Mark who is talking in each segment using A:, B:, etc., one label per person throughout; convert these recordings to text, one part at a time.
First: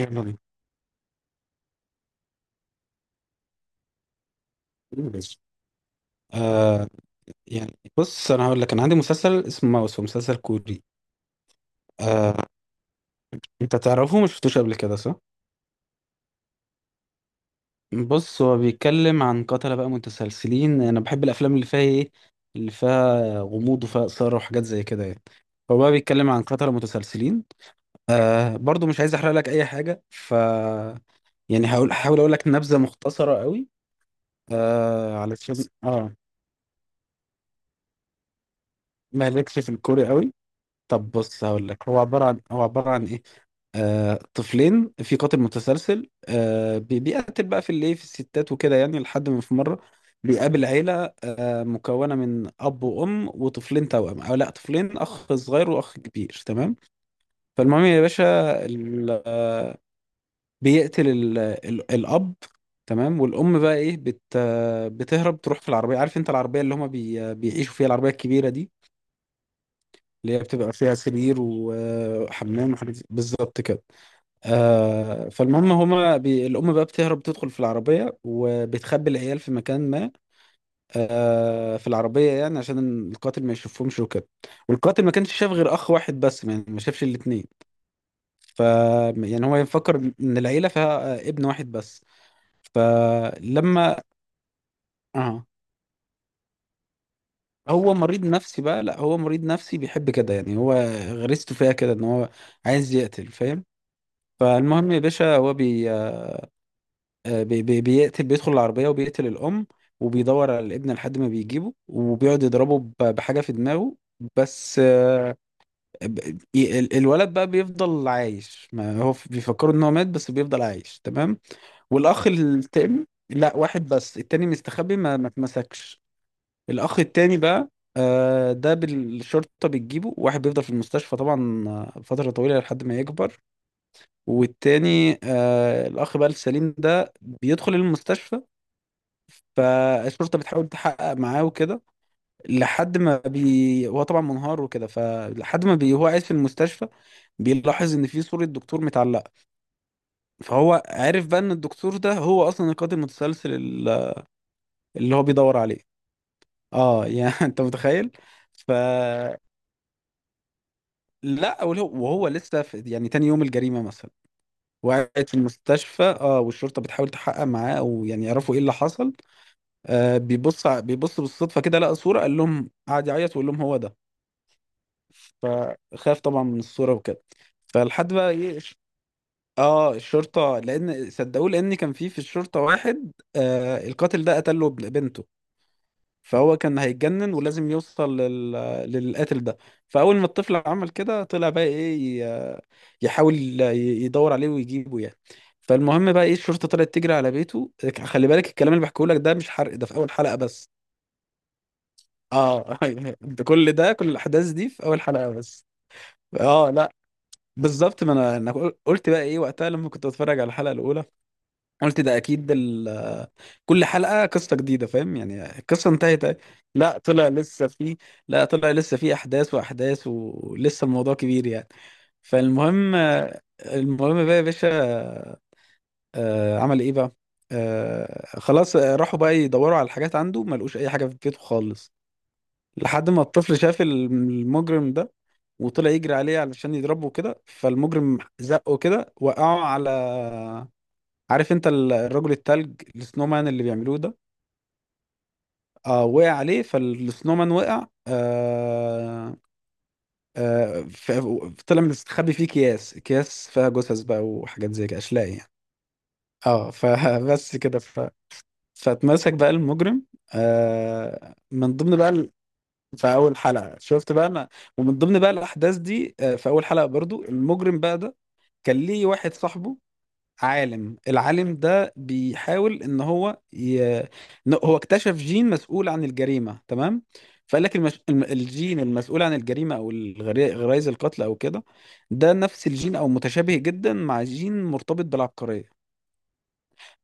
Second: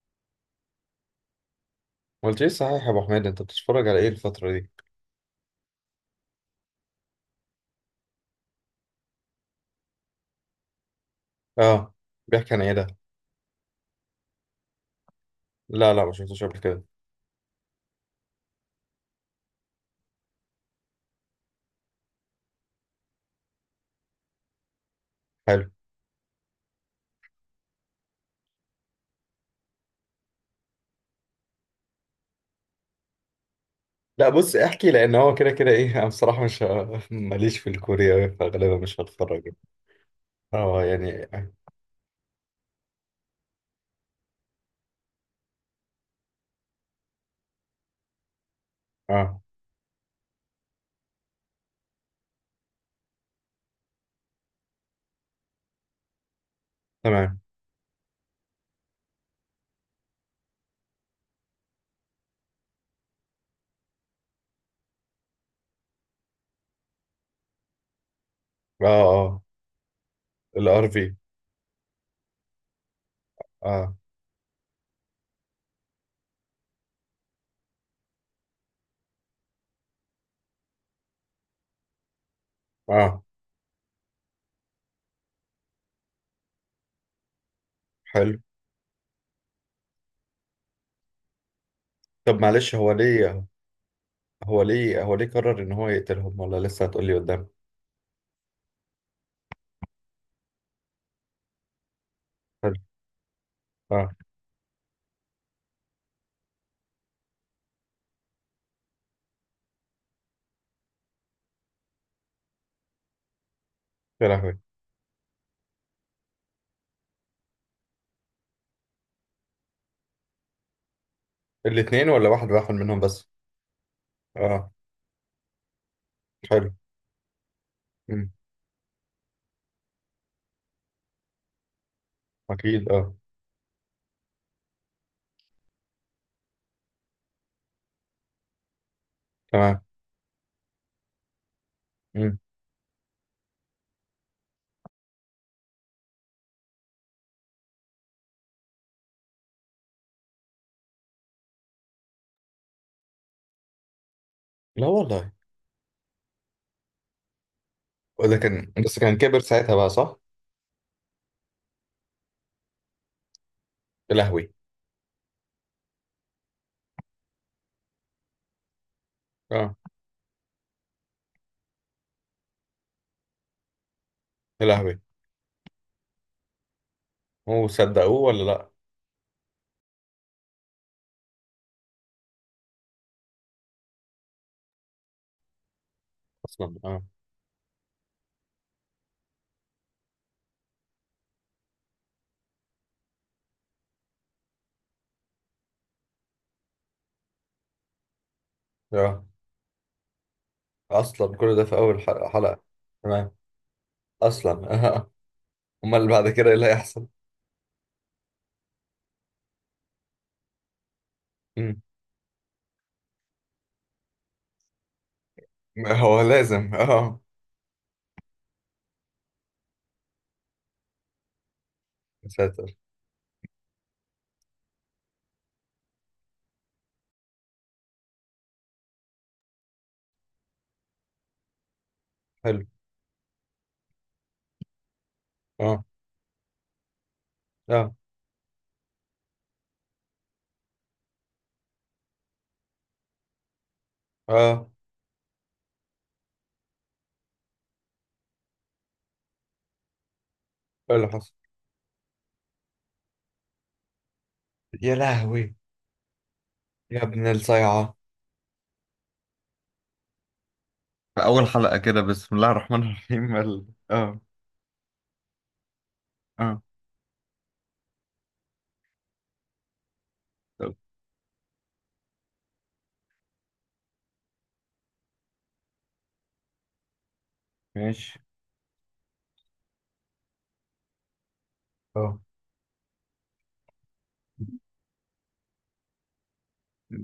A: يلا بينا.
B: ما قلت ايه صحيح يا ابو حميد، انت بتتفرج على ايه الفترة دي؟
A: آه، يعني بص انا هقول لك، انا عندي مسلسل اسمه ماوس، هو مسلسل كوري.
B: اه.
A: آه،
B: بيحكي عن ايه ده؟
A: انت تعرفه، ما شفتوش قبل كده، صح؟
B: لا ما شفتوش قبل كده.
A: بص، هو بيتكلم عن قتلة بقى متسلسلين. انا بحب الافلام اللي فيها ايه، اللي فيها غموض وفيها اثاره وحاجات زي كده يعني.
B: حلو.
A: هو بقى بيتكلم عن قتلة متسلسلين. آه، برضو مش عايز احرق لك اي حاجه، ف يعني هقول هحاول اقول لك نبذه مختصره قوي.
B: لا، بص احكي، لان
A: آه،
B: هو كده
A: علشان
B: كده، ايه، انا
A: اه
B: بصراحة مش ه- ماليش في الكورياوي فغالبا مش
A: ما
B: هتفرج.
A: لكش في الكوري قوي.
B: اه
A: طب
B: يعني.
A: بص هقول لك، هو عباره عن ايه. آه، طفلين، في قاتل متسلسل، بيقتل بقى في الايه، في الستات وكده يعني، لحد
B: اه
A: ما في مره بيقابل عيله مكونه من اب وام وطفلين توأم. او لا، طفلين، اخ صغير واخ كبير، تمام.
B: تمام.
A: فالمهم يا باشا، ال- آه، بيقتل الاب. تمام. والام بقى ايه، بت آه، بتهرب تروح في العربيه، عارف انت العربيه اللي هما بي آه، بيعيشوا فيها، العربيه الكبيره دي،
B: اه اه.
A: اللي هي بتبقى
B: الار
A: فيها
B: في.
A: سرير وحمام وحاجات بالظبط كده.
B: اه
A: آه فالمهم هما بي... الأم بقى بتهرب، تدخل في العربية وبتخبي العيال في مكان ما، آه في العربية يعني عشان
B: اه.
A: القاتل ما يشوفهمش وكده. والقاتل ما كانش شاف غير أخ واحد بس يعني، ما شافش الاتنين.
B: حلو.
A: ف يعني هو يفكر إن العيلة فيها ابن واحد بس.
B: طب معلش، هو ليه
A: فلما
B: هو ليه هو ليه
A: آه،
B: قرر ان هو يقتلهم ولا لسه هتقولي قدام؟
A: هو مريض نفسي بقى. لا، هو مريض نفسي بيحب كده يعني، هو غريزته فيها كده إن هو
B: حلو.
A: عايز يقتل، فاهم.
B: اه.
A: فالمهم يا باشا، هو بي آه، بي بي بيقتل، بيدخل العربية وبيقتل الأم، وبيدور على الابن لحد ما بيجيبه وبيقعد يضربه بحاجة في دماغه.
B: يا لهوي.
A: بس آه، الولد بقى بيفضل عايش. ما هو بيفكروا ان هو مات، بس بيفضل عايش، تمام.
B: الاثنين
A: والأخ
B: ولا واحد منهم
A: التاني،
B: بس؟
A: لا واحد بس، التاني
B: اه.
A: مستخبي ما اتمسكش.
B: حلو.
A: الأخ التاني بقى،
B: امم.
A: آه، ده بالشرطة بتجيبه، واحد بيفضل في المستشفى طبعا آه، فترة طويلة لحد
B: اكيد.
A: ما
B: اه.
A: يكبر. والتاني آه الأخ بقى السليم، ده بيدخل المستشفى،
B: تمام.
A: فالشرطه بتحاول تحقق معاه وكده.
B: امم.
A: لحد ما بي هو طبعا منهار وكده، فلحد ما بي هو قاعد في المستشفى بيلاحظ ان في صوره دكتور متعلقه، فهو عارف بقى ان الدكتور ده هو اصلا القاتل المتسلسل
B: لا
A: اللي هو
B: والله.
A: بيدور عليه. اه يعني انت متخيل؟
B: وده
A: ف
B: كان، بس كان كبر ساعتها بقى صح؟
A: لا، وهو لسه في يعني تاني يوم الجريمه مثلا
B: يا لهوي.
A: وقعت في المستشفى، اه، والشرطه بتحاول تحقق معاه او يعني يعرفوا ايه اللي حصل.
B: اه.
A: آه، بيبص بالصدفه كده لقى صوره، قال لهم، قعد يعيط ويقول لهم هو ده.
B: يا لهوي.
A: فخاف طبعا من الصورة وكده.
B: هو
A: فلحد
B: صدقوه
A: بقى
B: ولا
A: ايه
B: لا؟
A: اه، الشرطة لان صدقوه، لان كان في الشرطة واحد آه، القاتل ده قتله بنته، فهو
B: اصلا.
A: كان
B: اه.
A: هيتجنن ولازم يوصل لل... للقاتل ده. فأول ما الطفل عمل كده طلع بقى ايه يحاول يدور عليه ويجيبه يعني. فالمهم بقى ايه، الشرطة طلعت تجري على بيته. خلي بالك الكلام اللي بحكيه لك
B: اه.
A: ده مش حرق، ده في أول حلقة بس.
B: اصلا كل ده في اول حلقة.
A: اه
B: تمام.
A: ده كل ده، كل الأحداث دي
B: اصلا
A: في أول
B: اه.
A: حلقة بس.
B: امال اللي بعد كده ايه اللي
A: اه لا،
B: هيحصل؟
A: بالظبط. ما انا قلت بقى ايه وقتها لما كنت بتفرج على الحلقه الاولى،
B: مم.
A: قلت ده اكيد ال... كل حلقه قصه جديده، فاهم يعني، القصه
B: ما هو
A: انتهت أهي.
B: لازم
A: لا
B: اه.
A: طلع لسه في، لا طلع لسه في احداث واحداث، ولسه الموضوع كبير يعني.
B: يا ساتر.
A: فالمهم، المهم بقى يا باشا، آه، عمل ايه بقى. آه، خلاص، آه، راحوا بقى يدوروا على الحاجات عنده، ما لقوش اي حاجه في بيته خالص.
B: حلو.
A: لحد ما الطفل شاف المجرم ده،
B: اه.
A: وطلع يجري عليه علشان يضربه كده،
B: اه.
A: فالمجرم زقه كده وقعه على، عارف انت الرجل التلج السنومان اللي بيعملوه ده،
B: اه.
A: آه، وقع عليه، فالسنومان وقع آه. آه،
B: ايه اللي حصل؟
A: طلع مستخبي فيه اكياس، اكياس فيها جثث بقى وحاجات زي
B: يا
A: كده، اشلاء يعني.
B: لهوي.
A: اه
B: يا ابن
A: فبس كده،
B: الصيعة.
A: ف... فاتمسك بقى المجرم.
B: في
A: آه
B: اول
A: من
B: حلقة
A: ضمن
B: كده،
A: بقى،
B: بسم الله الرحمن
A: في
B: الرحيم
A: اول حلقه شفت بقى انا، ومن ضمن بقى الاحداث دي آه، في
B: اه
A: اول حلقه برضو المجرم بقى ده كان ليه واحد صاحبه،
B: طب
A: عالم، العالم ده بيحاول ان هو ي... إن هو اكتشف جين مسؤول عن الجريمه، تمام. فقال لك المش...
B: ماشي.
A: الجين المسؤول عن الجريمه او الغري... غرائز القتل او كده.
B: اه
A: ده نفس الجين او متشابه جدا مع جين مرتبط بالعبقريه.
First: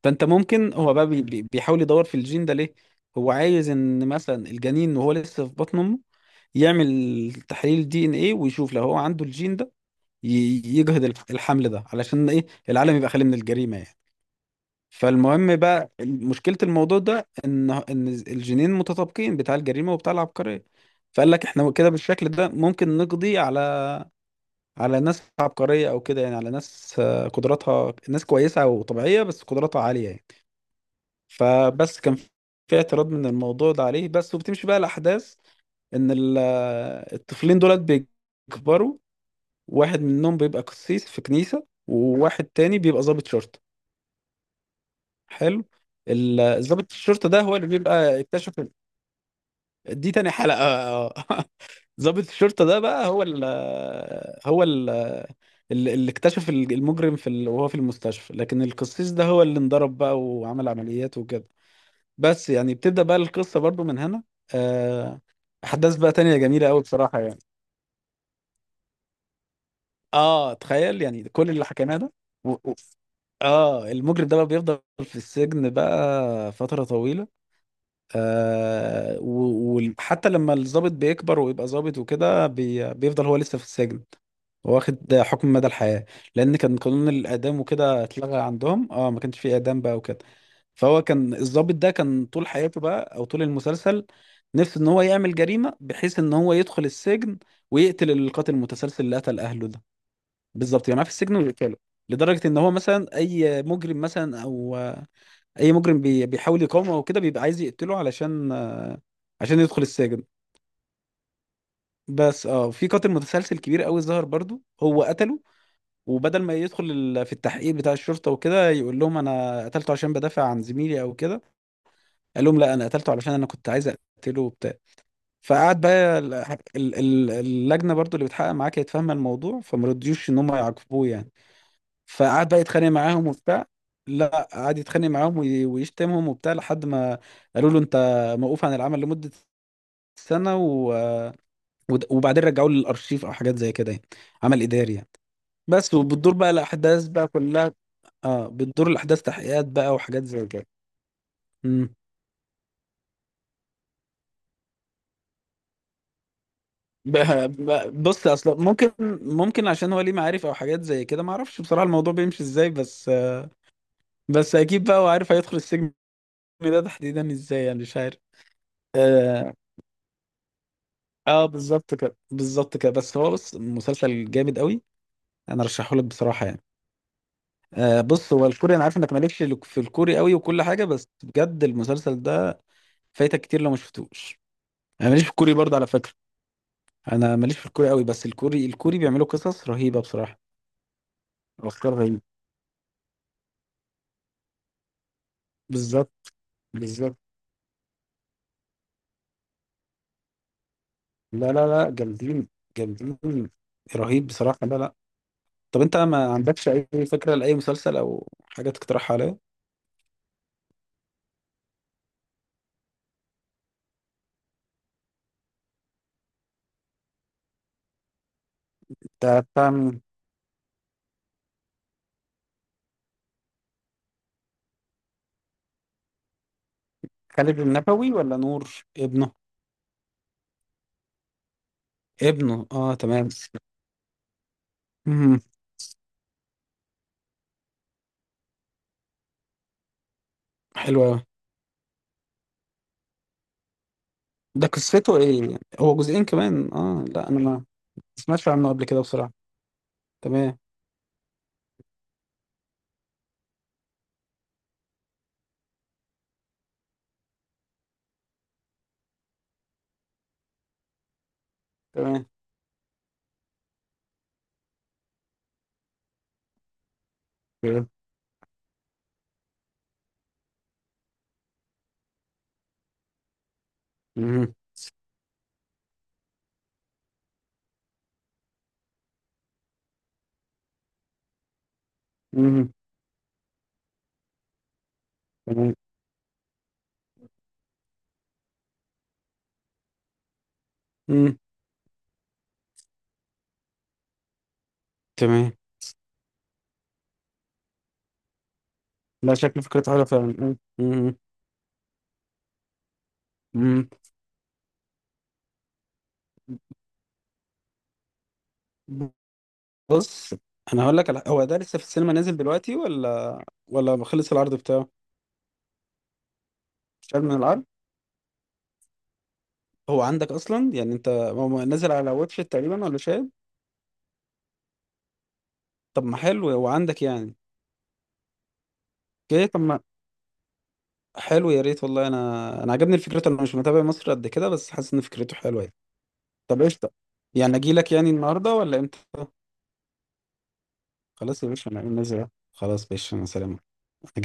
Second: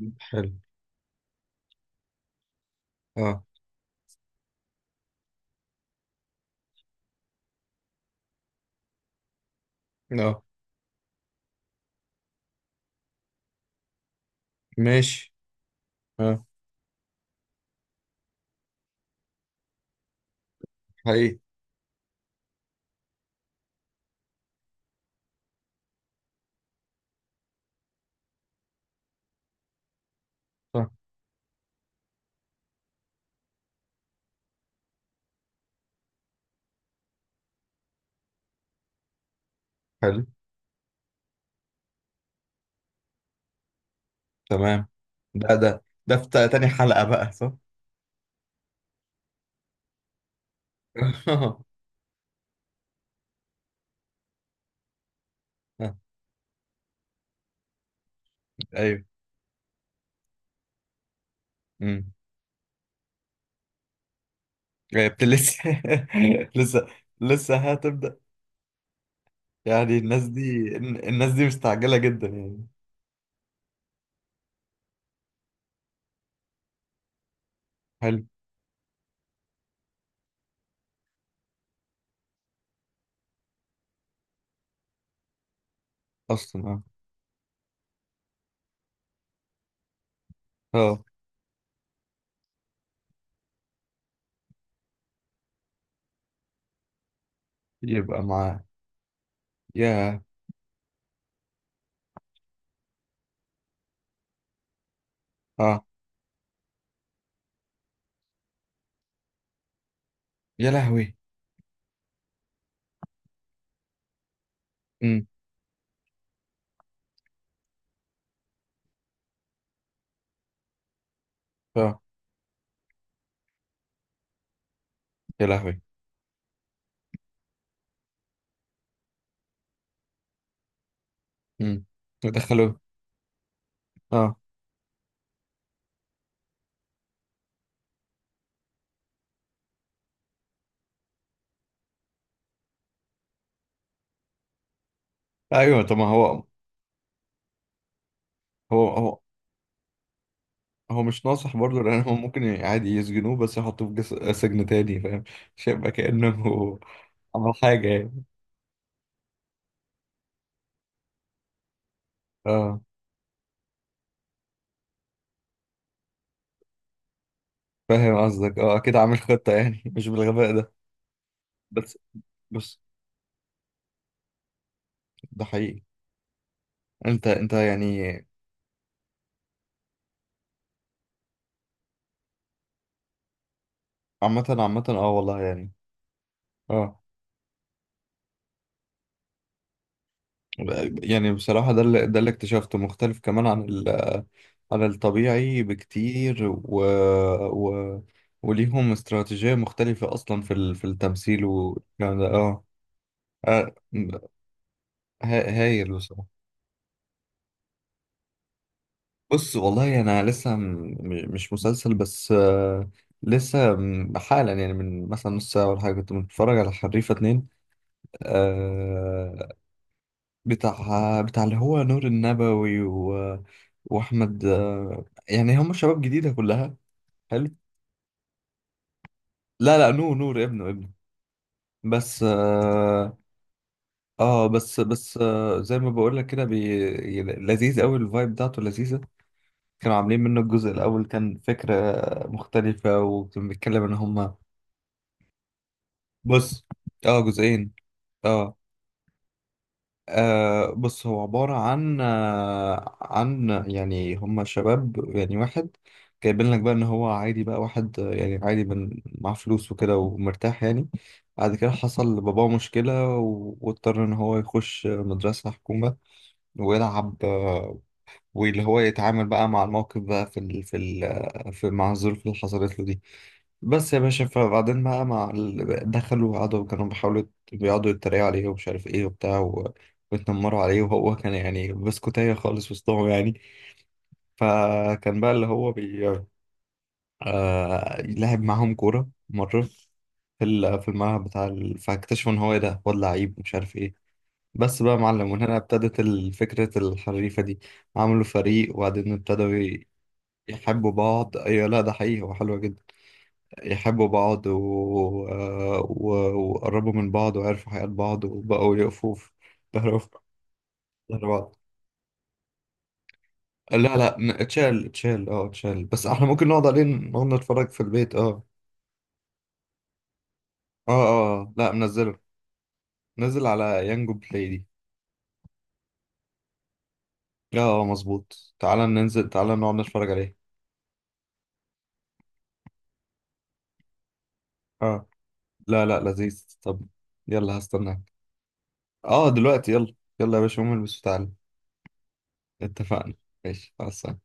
A: فانت
B: حلو.
A: ممكن، هو بقى بيحاول يدور في الجين ده ليه. هو
B: اه.
A: عايز ان مثلا الجنين وهو لسه في بطن امه يعمل تحليل دي ان ايه، ويشوف لو هو عنده الجين ده،
B: اه
A: يجهض الحمل ده، علشان ايه، العالم يبقى خالي من الجريمة يعني.
B: ماشي.
A: فالمهم بقى،
B: اه
A: مشكلة الموضوع ده ان الجينين متطابقين، بتاع الجريمة وبتاع العبقرية. فقال
B: حقيقي.
A: لك احنا كده بالشكل ده ممكن نقضي على، على ناس عبقرية او كده يعني، على ناس آه، قدراتها، ناس كويسة وطبيعية بس قدراتها عالية يعني.
B: صح.
A: فبس كان في اعتراض من الموضوع ده عليه بس، وبتمشي بقى الأحداث إن الطفلين دولت بيكبروا، واحد
B: حلو.
A: منهم بيبقى قسيس في كنيسة وواحد تاني بيبقى ضابط شرطة.
B: تمام. ده
A: حلو.
B: ده ده في تا- تاني
A: ضابط
B: حلقة
A: الشرطة
B: بقى
A: ده
B: صح؟
A: هو اللي بيبقى اكتشف، دي تاني حلقة ضابط الشرطة ده بقى هو ال هو ال اللي اكتشف المجرم في ال... وهو في المستشفى، لكن
B: ايوه.
A: القسيس ده هو اللي انضرب بقى وعمل عمليات وكده.
B: امم.
A: بس يعني بتبدأ بقى القصة برضو من هنا.
B: ايوه
A: آه،
B: لسه.
A: أحداث بقى تانية جميلة أوي
B: لسه
A: بصراحة يعني.
B: لسه هتبدأ. يعني الناس
A: آه،
B: دي
A: تخيل يعني
B: الناس دي
A: كل اللي
B: مستعجلة
A: حكيناه ده.
B: جدا
A: و...
B: يعني.
A: و... آه، المجرم ده بقى بيفضل في السجن بقى فترة طويلة.
B: حلو.
A: آه وحتى لما الضابط بيكبر ويبقى ضابط وكده، بي... بيفضل هو لسه في السجن، واخد حكم مدى الحياة. لأن كان
B: اصلا.
A: قانون الإعدام وكده اتلغى عندهم آه، ما كانش فيه إعدام بقى وكده.
B: اه.
A: فهو
B: اه.
A: كان الضابط ده كان طول حياته بقى او طول المسلسل نفسه ان هو يعمل جريمه بحيث ان هو يدخل السجن ويقتل
B: يبقى
A: القاتل
B: معاه.
A: المتسلسل اللي قتل اهله ده.
B: يا
A: بالظبط يعني، في السجن ويقتله. لدرجه ان هو مثلا اي مجرم مثلا او اي
B: اه.
A: مجرم بيحاول يقاومه او كده بيبقى عايز يقتله علشان، عشان يدخل السجن.
B: يا لهوي.
A: بس اه في قاتل متسلسل كبير قوي ظهر برضو، هو
B: امم.
A: قتله. وبدل ما يدخل في التحقيق بتاع الشرطه وكده يقول لهم انا قتلته عشان بدافع عن زميلي او كده،
B: اه.
A: قال لهم لا، انا قتلته علشان انا كنت عايز اقتله وبتاع.
B: يا لهوي.
A: فقعد بقى اللجنه برضو اللي بتحقق معاه كانت فاهمه الموضوع، فما رضيوش ان هم يعاقبوه يعني.
B: امم.
A: فقعد بقى
B: ودخلوه.
A: يتخانق معاهم وبتاع.
B: اه.
A: لا قعد يتخانق معاهم ويشتمهم وبتاع لحد ما قالوا له انت موقوف عن العمل لمده سنه و... وبعدين رجعوه للارشيف او حاجات زي كده يعني، عمل اداري يعني.
B: ايوه،
A: بس
B: طب ما
A: وبتدور بقى الاحداث بقى كلها. اه بتدور
B: هو هو
A: الاحداث، تحقيقات بقى وحاجات زي كده.
B: هو مش ناصح برضه،
A: إمم.
B: لان هو ممكن عادي يسجنوه بس يحطوه في جس... سجن تاني فاهم. مش هيبقى كأنه
A: ب-
B: عمل حاجة يعني.
A: بص اصلا ممكن عشان هو ليه معارف او حاجات زي كده، ما اعرفش بصراحه الموضوع بيمشي ازاي،
B: اه
A: بس بس اكيد بقى هو عارف هيدخل السجن، ده تحديدا ازاي يعني مش عارف.
B: فاهم قصدك. اه اكيد عامل خطة
A: اه،
B: يعني مش بالغباء ده.
A: آه بالظبط
B: بس
A: كده، بالظبط
B: بص.
A: كده، بس هو بص مسلسل جامد قوي،
B: ده
A: انا
B: حقيقي.
A: رشحه لك بصراحه يعني.
B: انت
A: آه
B: يعني.
A: بص، هو الكوري انا عارف انك مالكش لك في الكوري قوي وكل حاجه، بس بجد المسلسل ده فايتك كتير لو ما شفتوش.
B: عامة عامة
A: انا
B: اه
A: ماليش في
B: والله
A: الكوري
B: يعني.
A: برضه على فكره،
B: اه
A: انا ماليش في الكوري قوي، بس الكوري، الكوري بيعملوا قصص رهيبه بصراحه،
B: يعني بصراحة ده
A: افكار
B: اللي ده
A: رهيبه.
B: اللي اكتشفته مختلف كمان عن ال... عن الطبيعي
A: بالظبط،
B: بكتير و...
A: بالظبط.
B: و... وليهم استراتيجية مختلفة أصلا في ال... في التمثيل
A: لا لا لا،
B: والكلام ده.
A: جامدين،
B: اه
A: جامدين،
B: آه،
A: رهيب بصراحة، لا لا. طب
B: هايل
A: انت ما
B: بصراحة.
A: عندكش اي فكرة لأي مسلسل او حاجة تقترحها عليا؟
B: بص والله أنا مش مسلسل. بس آه، حالا يعني من مثلا نص ساعة ولا حاجة كنت بتفرج على حريفة اتنين.
A: انت
B: آه،
A: بتاع مين؟
B: بتاع اللي هو نور النبوي و... وأحمد. آه، يعني هم شباب جديدة كلها. حلو.
A: خالد النبوي ولا نور ابنه؟
B: لا، لا نور ابنه. بس
A: ابنه اه
B: اه.
A: تمام.
B: آه، بس بس
A: امم،
B: آه زي ما بقول لك كده، لذيذ قوي. الفايب بتاعته لذيذة. كانوا عاملين منه الجزء
A: حلو
B: الأول،
A: أوي.
B: كان فكرة مختلفة وكان بيتكلم إن هما.
A: ده قصته ايه، هو جزئين
B: بص.
A: كمان؟ اه
B: اه
A: لا انا ما
B: جزئين.
A: سمعتش
B: اه.
A: عنه قبل كده بصراحة. تمام.
B: آه بص هو عبارة عن آه عن يعني هما شباب يعني واحد. جايبين لك بقى إن هو عادي بقى واحد آه، يعني عادي من مع فلوس وكده ومرتاح يعني. بعد كده حصل
A: تمام.
B: لباباه مشكلة واضطر إن هو يخش مدرسة حكومة ويلعب آه.
A: تمام.
B: واللي هو يتعامل بقى مع الموقف بقى في ال في ال في مع الظروف اللي حصلت له دي. بس يا باشا،
A: مم.
B: فبعدين بقى مع ال... دخلوا وقعدوا كانوا بيحاولوا بيقعدوا يتريقوا عليه ومش عارف ايه وبتاع و... ويتنمروا عليه، وهو كان يعني بسكوتية خالص
A: مم.
B: وسطهم يعني. فكان بقى اللي هو
A: تمام.
B: بي آه... لعب معاهم كورة مرة في في الملعب
A: مم.
B: بتاع ال... فاكتشفوا ان هو ايه، ده واد لعيب مش عارف ايه. بس بقى يا معلم،
A: تمام.
B: وهنا ابتدت فكرة الحريفة دي. عملوا فريق وبعدين
A: لا،
B: ابتدوا
A: شكل فكرته حلوة فعلا.
B: يحبوا
A: مم.
B: بعض. ايوه، لا ده حقيقي هو حلوة جدا.
A: مم.
B: يحبوا بعض و... و... وقربوا من بعض وعرفوا حياة بعض وبقوا
A: مم.
B: يقفوا في ظهر
A: بص انا هقول لك على، هو
B: بعض.
A: ده لسه في السينما نازل دلوقتي ولا
B: لا،
A: ولا
B: لا
A: خلص العرض
B: اتشال
A: بتاعه؟
B: اتشال اه اتشال بس احنا ممكن نقعد عليه،
A: مش عارف
B: نقعد
A: من العرض.
B: نتفرج في البيت. اه
A: هو عندك اصلا يعني انت،
B: اه.
A: هو
B: لا
A: نازل على
B: منزله.
A: واتش إت تقريبا ولا شاهد؟
B: نزل على يانجو بلاي دي.
A: طب ما حلو، هو عندك يعني.
B: اه اه مظبوط، تعالى ننزل،
A: اوكي
B: تعالى
A: طب
B: نقعد
A: ما
B: نتفرج عليه
A: حلو، يا ريت والله، انا عجبني الفكرة، انا مش متابع مصر قد كده بس حاسس ان
B: اه.
A: فكرته حلوه يعني.
B: لا، لا لذيذ.
A: طب
B: طب
A: قشطه، يعني
B: يلا
A: اجي لك يعني
B: هستناك.
A: النهارده ولا امتى؟
B: اه دلوقتي، يلا يلا يا باشا قوم البس وتعالى.
A: خلاص يا باشا انا نازل. خلاص يا
B: اتفقنا.
A: باشا انا سلام.
B: ماشي مع السلامة.